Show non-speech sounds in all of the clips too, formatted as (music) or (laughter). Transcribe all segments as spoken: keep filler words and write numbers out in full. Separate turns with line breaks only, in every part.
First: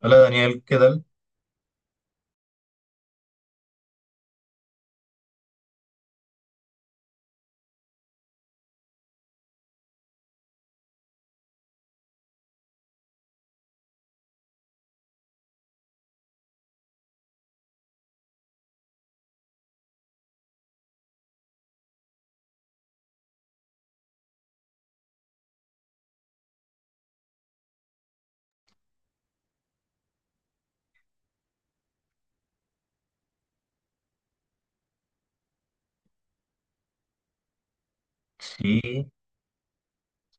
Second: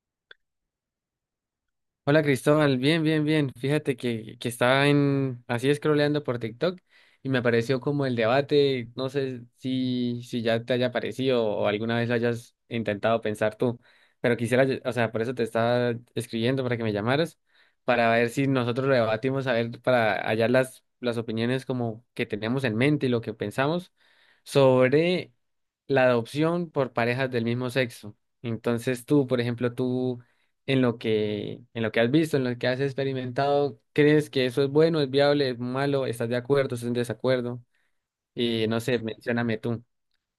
Hola Daniel, ¿qué tal?
Hola Cristóbal, bien, bien, bien. Fíjate que, que estaba en, así scrolleando por TikTok y me apareció como el debate, no sé si, si ya te haya parecido o alguna vez lo hayas intentado pensar tú, pero quisiera, ll- o sea, por eso te estaba escribiendo para que me llamaras, para ver si nosotros lo debatimos, a ver, para hallar las, las opiniones como que tenemos en mente y lo que pensamos sobre la adopción por parejas del mismo sexo. Entonces tú, por ejemplo, tú en lo que, en lo que has visto, en lo que has experimentado, ¿crees que eso es bueno, es viable, es malo? ¿Estás de acuerdo, estás en desacuerdo? Y no sé,
Sí,
mencióname tú.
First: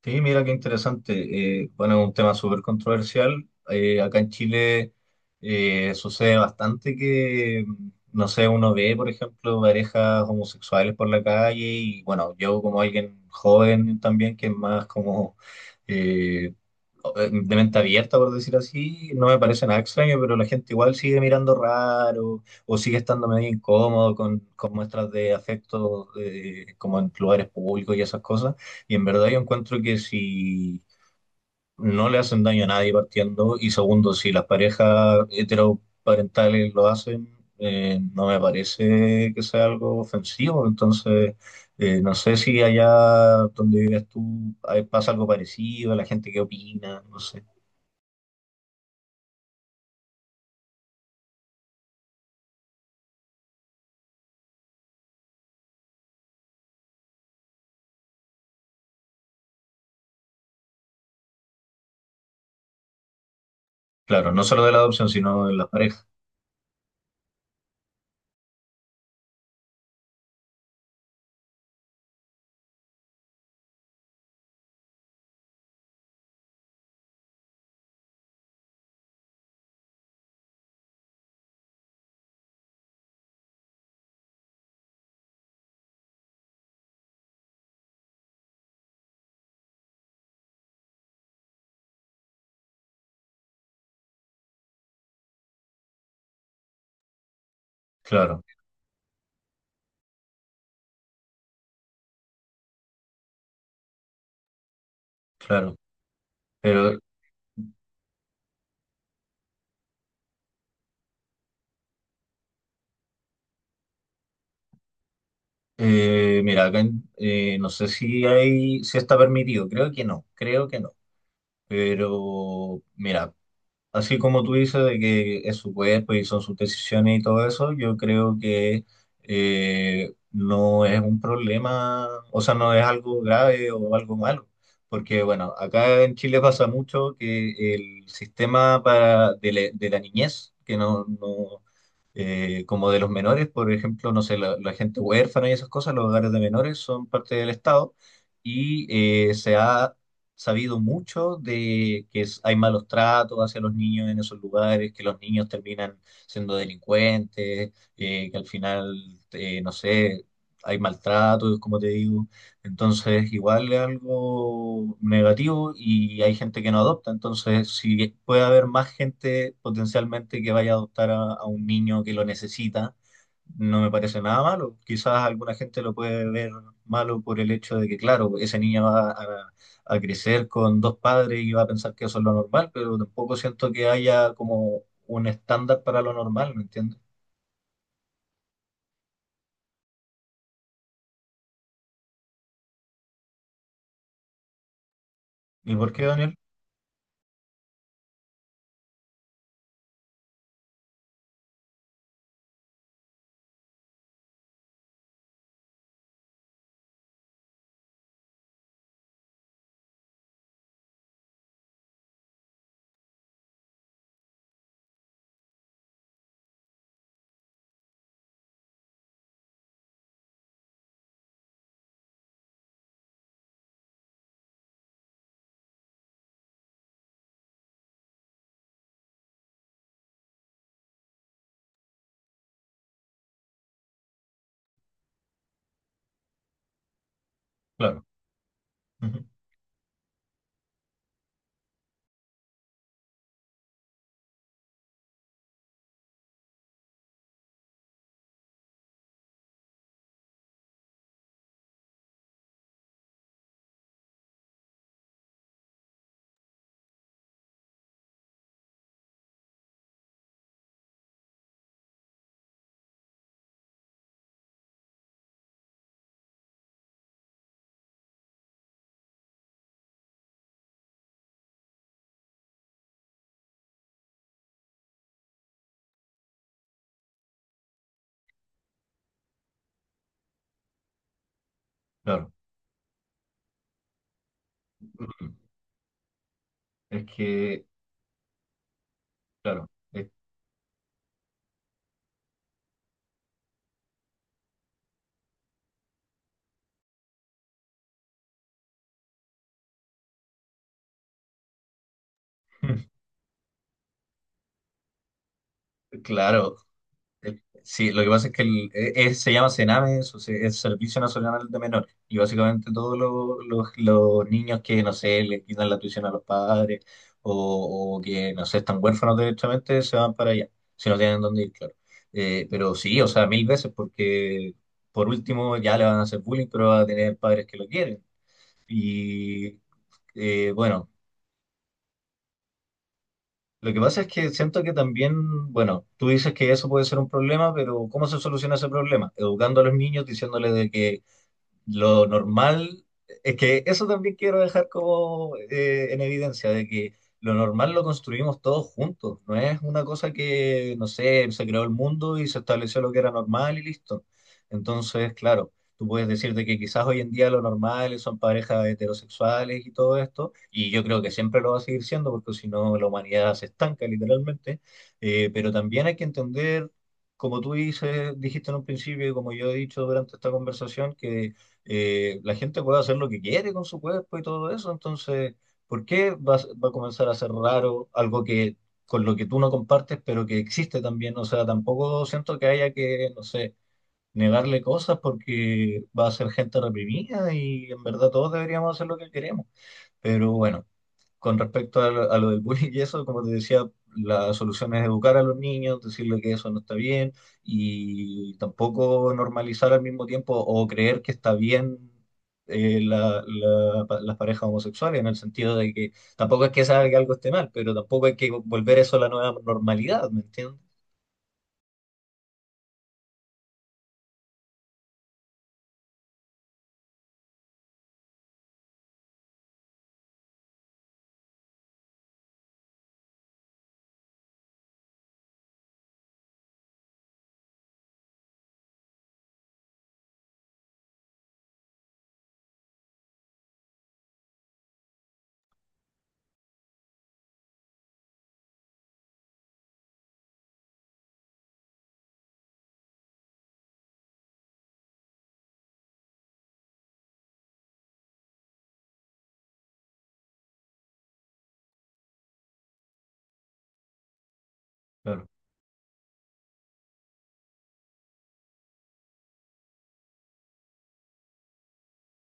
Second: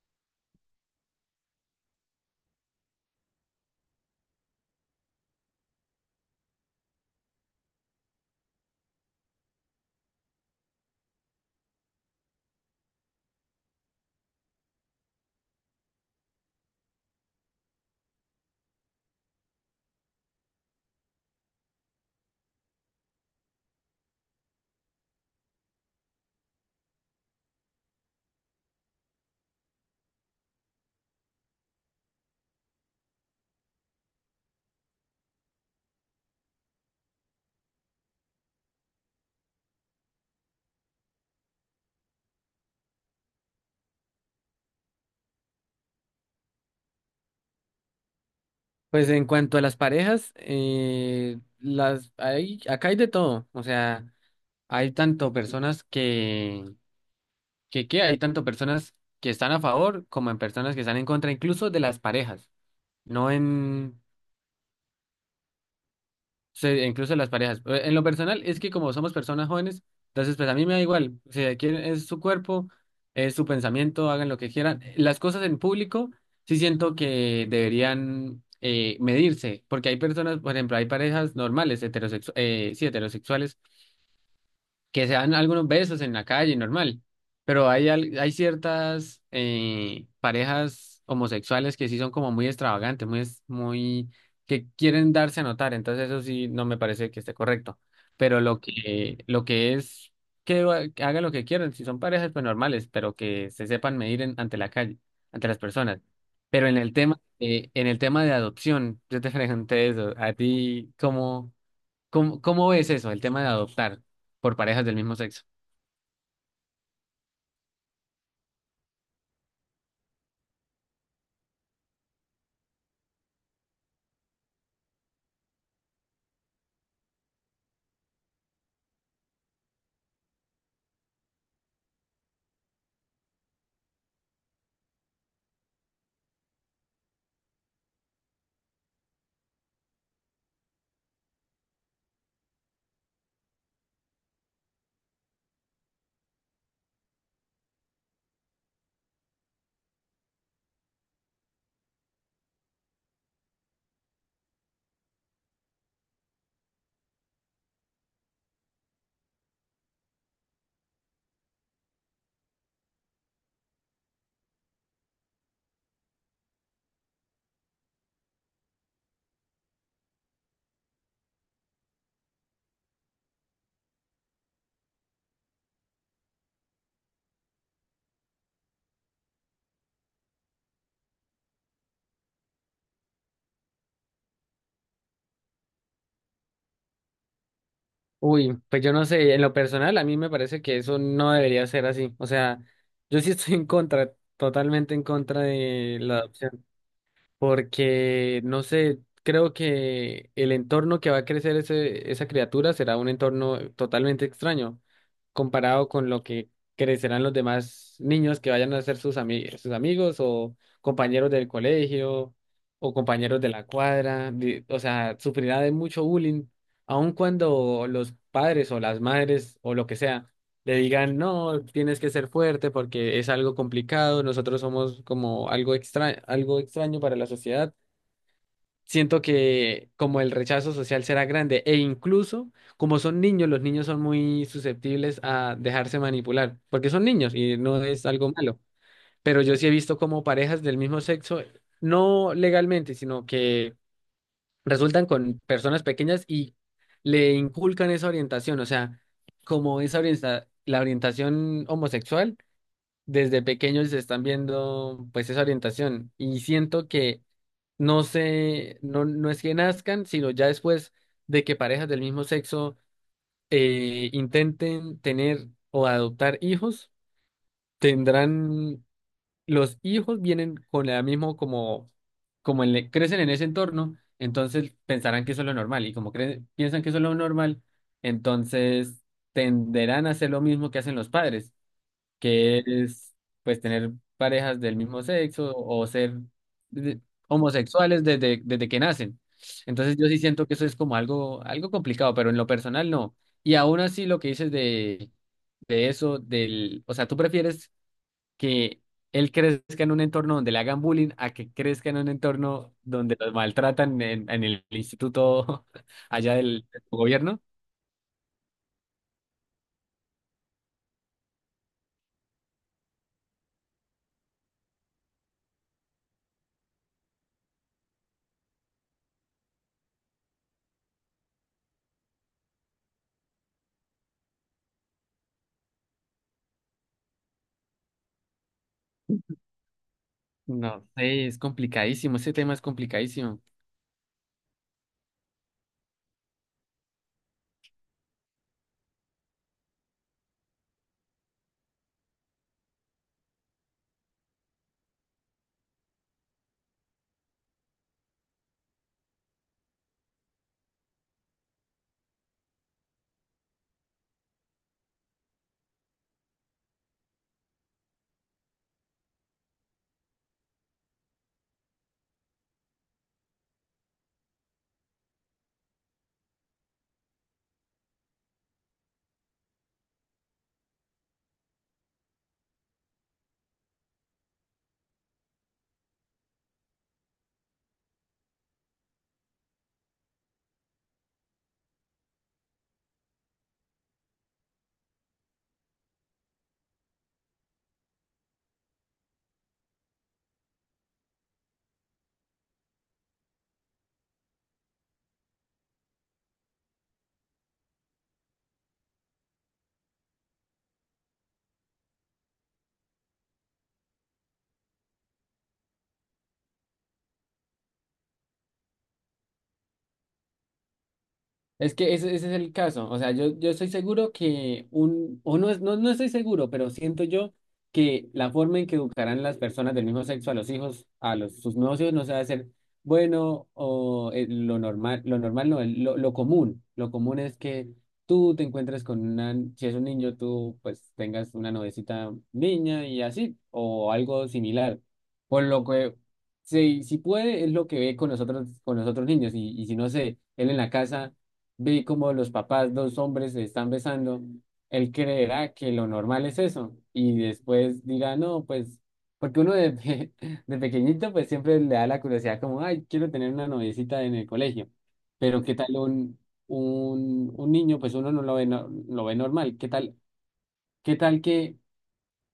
sí, mira qué interesante. Eh, bueno, es un tema súper controversial. Eh, acá en Chile eh, sucede bastante que, mm, no sé, uno ve, por ejemplo, parejas homosexuales por la calle y bueno, yo como alguien joven también, que es más como, eh, eh, de mente abierta, por decir así, no me parece nada extraño, pero la gente igual sigue mirando raro o sigue estando medio incómodo con, con muestras de afecto eh, como en lugares públicos y esas cosas. Y en verdad yo encuentro que si no le hacen daño a nadie partiendo y segundo, si las parejas heteroparentales lo hacen, eh, no me parece que sea algo ofensivo. Entonces… Eh, no sé si allá donde vives tú eh, pasa algo parecido, la gente qué opina, no sé.
Pues en cuanto a las parejas, eh, las hay, acá hay de todo. O sea, hay tanto personas que, que, que hay tanto personas que están a favor como en personas que están en contra, incluso de las parejas. No en.
Claro, no solo de la adopción, sino de la pareja.
Sí, incluso las parejas. Eh, En lo personal, es que como somos personas jóvenes, entonces pues a mí me da igual. Si quieren, es su cuerpo, es su pensamiento, hagan lo que quieran. Las cosas en público sí siento que deberían eh, medirse, porque hay personas, por ejemplo, hay parejas normales, heterosexu- eh, sí, heterosexuales, que se dan algunos besos en la calle, normal, pero hay, al- hay ciertas eh, parejas homosexuales que sí son como muy extravagantes, muy, es- muy, que quieren darse a notar, entonces eso sí no me parece que esté correcto, pero
Claro,
lo que, lo que es que, va- que hagan lo que quieran, si son parejas pues normales, pero que se sepan medir en- ante la calle, ante las
claro.
personas. Pero en el
Pero
tema, eh, en el tema de adopción, yo te (laughs) pregunté eso, a ti, ¿cómo? ¿Cómo, cómo ves eso, el tema de adoptar por parejas del mismo sexo?
eh, mira, acá en- eh, no sé si hay, si está permitido. Creo que no, creo que no. Pero mira, así como tú dices de que es su cuerpo y son sus decisiones y todo eso, yo creo que eh, no es un problema, o sea, no es algo grave o algo malo. Porque bueno, acá en Chile pasa mucho que el sistema para, de, la, de la niñez, que no no- eh, como de los menores, por ejemplo, no sé, la, la gente huérfana y esas cosas, los hogares de menores son parte del Estado y eh, se ha sabido mucho de que es- hay malos tratos hacia los niños en esos lugares, que los niños terminan siendo delincuentes, eh, que al final, eh, no sé, hay maltratos, como te digo. Entonces, igual es algo negativo y hay gente que no adopta. Entonces, si puede haber más gente potencialmente que vaya a adoptar a, a un niño que lo necesita, no me parece nada malo. Quizás alguna gente lo puede ver malo por el hecho de que, claro, ese niño va a, a crecer con dos padres y va a pensar que eso es lo normal, pero tampoco siento que haya como un estándar para lo normal, ¿me entiendes?
Uy, pues yo no sé, en lo personal a mí me parece que eso no debería ser así. O sea, yo sí estoy en contra, totalmente en contra
¿Y por
de
qué,
la
Daniel?
adopción. Porque no sé, creo que el entorno que va a crecer ese, esa criatura será un entorno totalmente extraño, comparado con lo que crecerán los demás niños que vayan a ser sus ami- sus amigos o compañeros del colegio o compañeros de la cuadra, di- o sea, sufrirá de mucho bullying, aun cuando los padres o las madres o lo que sea le digan, no, tienes que ser fuerte porque es algo complicado, nosotros somos como algo extra, algo extraño para la sociedad. Siento que como el rechazo social será grande e incluso como son niños, los niños son muy susceptibles a dejarse manipular porque son niños y no
Claro,
es algo malo.
(laughs) ujú,
Pero yo sí he visto como parejas del mismo sexo, no legalmente, sino que resultan con personas pequeñas y le inculcan esa orientación, o sea, como esa orienta- la orientación homosexual desde pequeños se están viendo pues esa orientación y siento que no se, no, no es que nazcan, sino ya después de que parejas del mismo sexo eh, intenten tener o adoptar hijos, tendrán, los hijos vienen con la mismo como, como el- crecen en ese entorno, entonces pensarán que eso es lo normal y como cre- piensan que eso es lo normal, entonces tenderán a hacer lo mismo que hacen los padres,
claro.
que es pues tener parejas del mismo
Ujú.
sexo o ser de-
Es que,
homosexuales desde, desde que nacen.
claro.
Entonces yo
es-
sí siento que eso es como algo, algo complicado, pero en lo personal no. Y aún así lo que dices de, de eso, del, o sea, tú prefieres que él crezca en un entorno donde le hagan bullying a que crezca en un entorno
(laughs)
donde los maltratan en, en el instituto (laughs) allá
Claro,
del, del gobierno.
eh, sí, lo que pasa es que el- eh, eh, se llama CENAME, o sea es Servicio Nacional de Menores, y básicamente todos los, los- los niños que, no sé, le quitan la tuición a los padres o, o que, no sé, están huérfanos directamente, se van para allá, si no tienen dónde ir, claro. Eh, pero sí, o sea, mil veces, porque por último ya le van a hacer bullying, pero va a tener padres que lo quieren. Y eh,
No
bueno.
sé, es complicadísimo, ese tema es complicadísimo.
Lo que pasa es que siento que también, bueno, tú dices que eso puede ser un problema, pero ¿cómo se soluciona ese problema? Educando a los niños, diciéndoles de que lo normal, es que eso también quiero dejar como eh, en evidencia, de que lo normal lo construimos todos juntos, no es una cosa que, no sé, se creó el mundo y se estableció lo que era normal y listo. Entonces, claro, tú puedes decirte que quizás hoy en día lo normal son parejas heterosexuales y todo esto, y yo creo que siempre lo va a seguir siendo, porque si no la humanidad se estanca literalmente. Eh, pero también hay que entender… Como tú dices, dijiste en un principio y como yo he dicho durante esta conversación, que eh, la gente puede hacer lo que quiere con su cuerpo y todo eso, entonces, ¿por qué va, a s- va a comenzar a ser raro algo que con lo que tú no compartes, pero que existe también? O sea, tampoco siento que haya que, no sé, negarle cosas porque va a ser gente reprimida y en verdad todos deberíamos hacer lo que queremos. Pero bueno. Con respecto a, lo a lo del bullying y eso, como te decía, la solución es educar a los niños, decirle que eso no está bien y tampoco normalizar al mismo tiempo o creer que está bien eh, la- la- pa- las parejas homosexuales, en el sentido de que tampoco es que sea que algo esté mal, pero tampoco hay que volver eso a la nueva normalidad, ¿me entiendes?
Es que ese, ese es el caso. O sea, yo, yo estoy seguro que un, o no, es, no, no estoy seguro, pero siento yo que la forma en que educarán las personas del mismo sexo a los hijos, a los, sus nuevos hijos, no se va a hacer bueno o eh, lo normal, lo normal no, el- lo, lo común. Lo común es que tú te encuentres con una, si es un niño, tú pues tengas una novecita niña y así, o algo similar. Por lo que si, si puede, es lo que ve con nosotros, con los otros niños, y, y si no sé, él en la casa vi como los papás, dos hombres se están besando, él creerá que lo normal es eso y después dirá, no, pues, porque uno de, pe- (laughs) de pequeñito pues siempre le da la curiosidad como, ay, quiero tener una noviecita en el colegio,
Claro,
pero ¿qué tal un, un, un niño? Pues uno no lo ve, no- lo ve normal, ¿qué tal? ¿Qué tal que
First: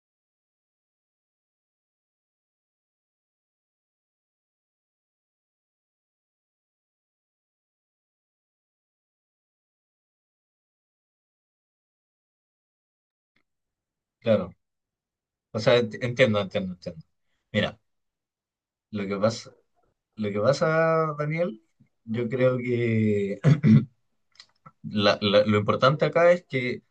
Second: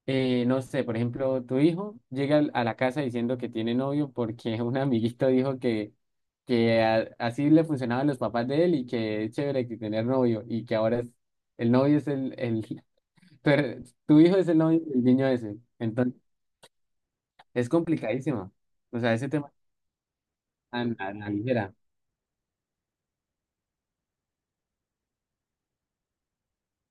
eh, no sé, por ejemplo, tu hijo llega al- a la casa diciendo que tiene novio porque (laughs) un amiguito dijo que, que a- así le funcionaban los papás de él y que es chévere que tener novio y que ahora es, el novio es el, el (laughs) Pero tu hijo es
claro.
el novio del niño ese.
O sea, ent-
Entonces,
entiendo, entiendo, entiendo.
es
Mira,
complicadísimo. O
lo
sea,
que
ese
pasa,
tema
lo que
a la a
pasa,
la
Daniel,
ligera.
yo creo que (clears throat) la- la- lo importante acá es que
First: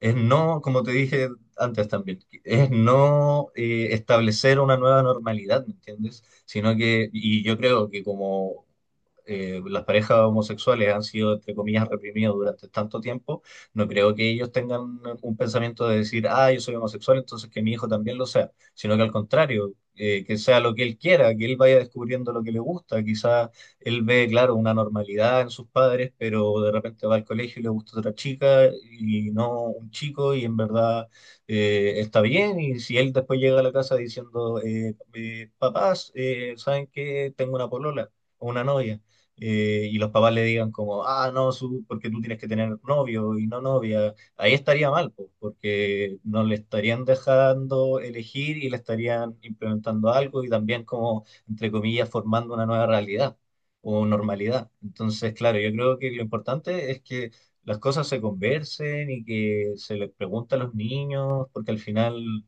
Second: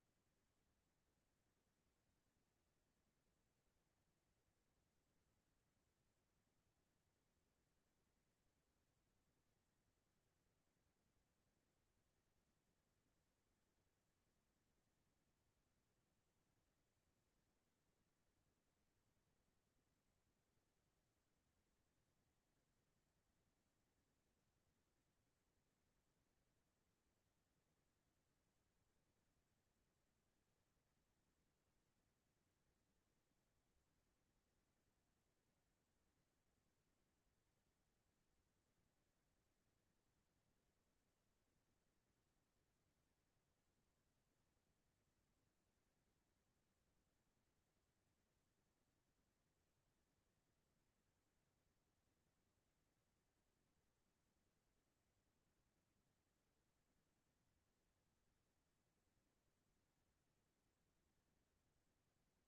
es no, como te dije antes también, es no eh, establecer una nueva normalidad, ¿me entiendes? Sino que, y yo creo que como eh, las parejas homosexuales han sido, entre comillas, reprimidos durante tanto tiempo, no creo que ellos tengan un pensamiento de decir, ah, yo soy homosexual, entonces que mi hijo también lo sea, sino que al contrario, eh, que sea lo que él quiera, que él vaya descubriendo lo que le gusta, quizás él ve, claro, una normalidad en sus padres, pero de repente va al colegio y le gusta otra chica y no un chico y en verdad eh, está bien. Y si él después llega a la casa diciendo, eh, eh, papás, eh, ¿saben qué? Tengo una polola o una novia. Eh, y los papás le digan como, ah, no, su, porque tú tienes que tener novio y no novia, ahí estaría mal, po, porque no le estarían dejando elegir y le estarían implementando algo y también como, entre comillas, formando una nueva realidad o normalidad. Entonces, claro, yo creo que lo importante es que las cosas se conversen y que se les pregunte a los niños, porque al final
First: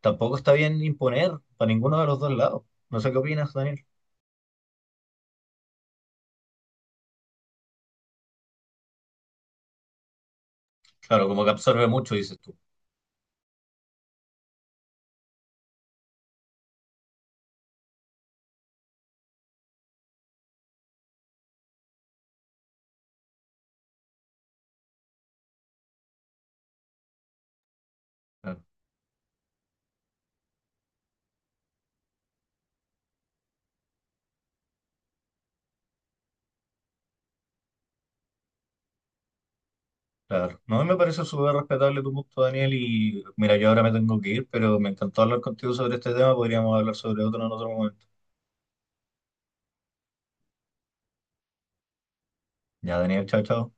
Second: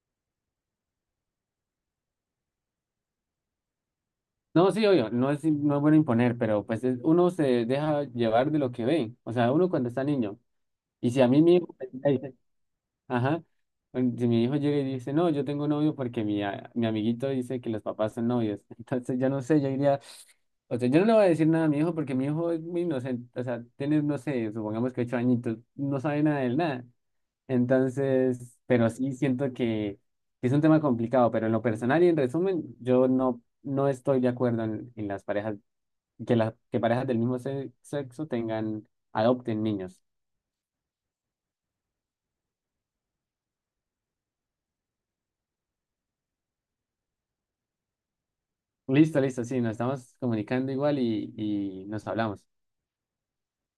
tampoco está bien imponer para ninguno de los dos lados. No sé qué opinas, Daniel.
No, sí, obvio, no es, no es bueno imponer, pero pues es- uno se deja llevar de lo que ve. O sea, uno cuando está niño. Y si a
Claro,
mí
como que
mismo.
absorbe mucho, dices tú.
Ajá. Bueno, si mi hijo llega y dice, no, yo tengo novio porque mi, a- mi amiguito dice que los papás son novios. (laughs) Entonces, ya no sé, yo diría, o sea, yo no le voy a decir nada a mi hijo porque mi hijo es muy inocente. O sea, tiene, no sé, supongamos que ocho añitos, no sabe nada de él, nada. Entonces,
Claro,
pero sí siento que, que es un tema complicado, pero en lo personal y en resumen, yo no, no estoy de acuerdo en, en las parejas, que, las que parejas del mismo se- sexo tengan, adopten niños.
claro. No, a mí me parece súper respetable tu punto, Daniel, y mira, yo ahora me tengo que ir, pero me encantó hablar contigo sobre este tema, podríamos hablar sobre otro en otro momento.
Listo, listo, sí, nos estamos comunicando igual y, y nos hablamos.
Ya, Daniel, chao, chao.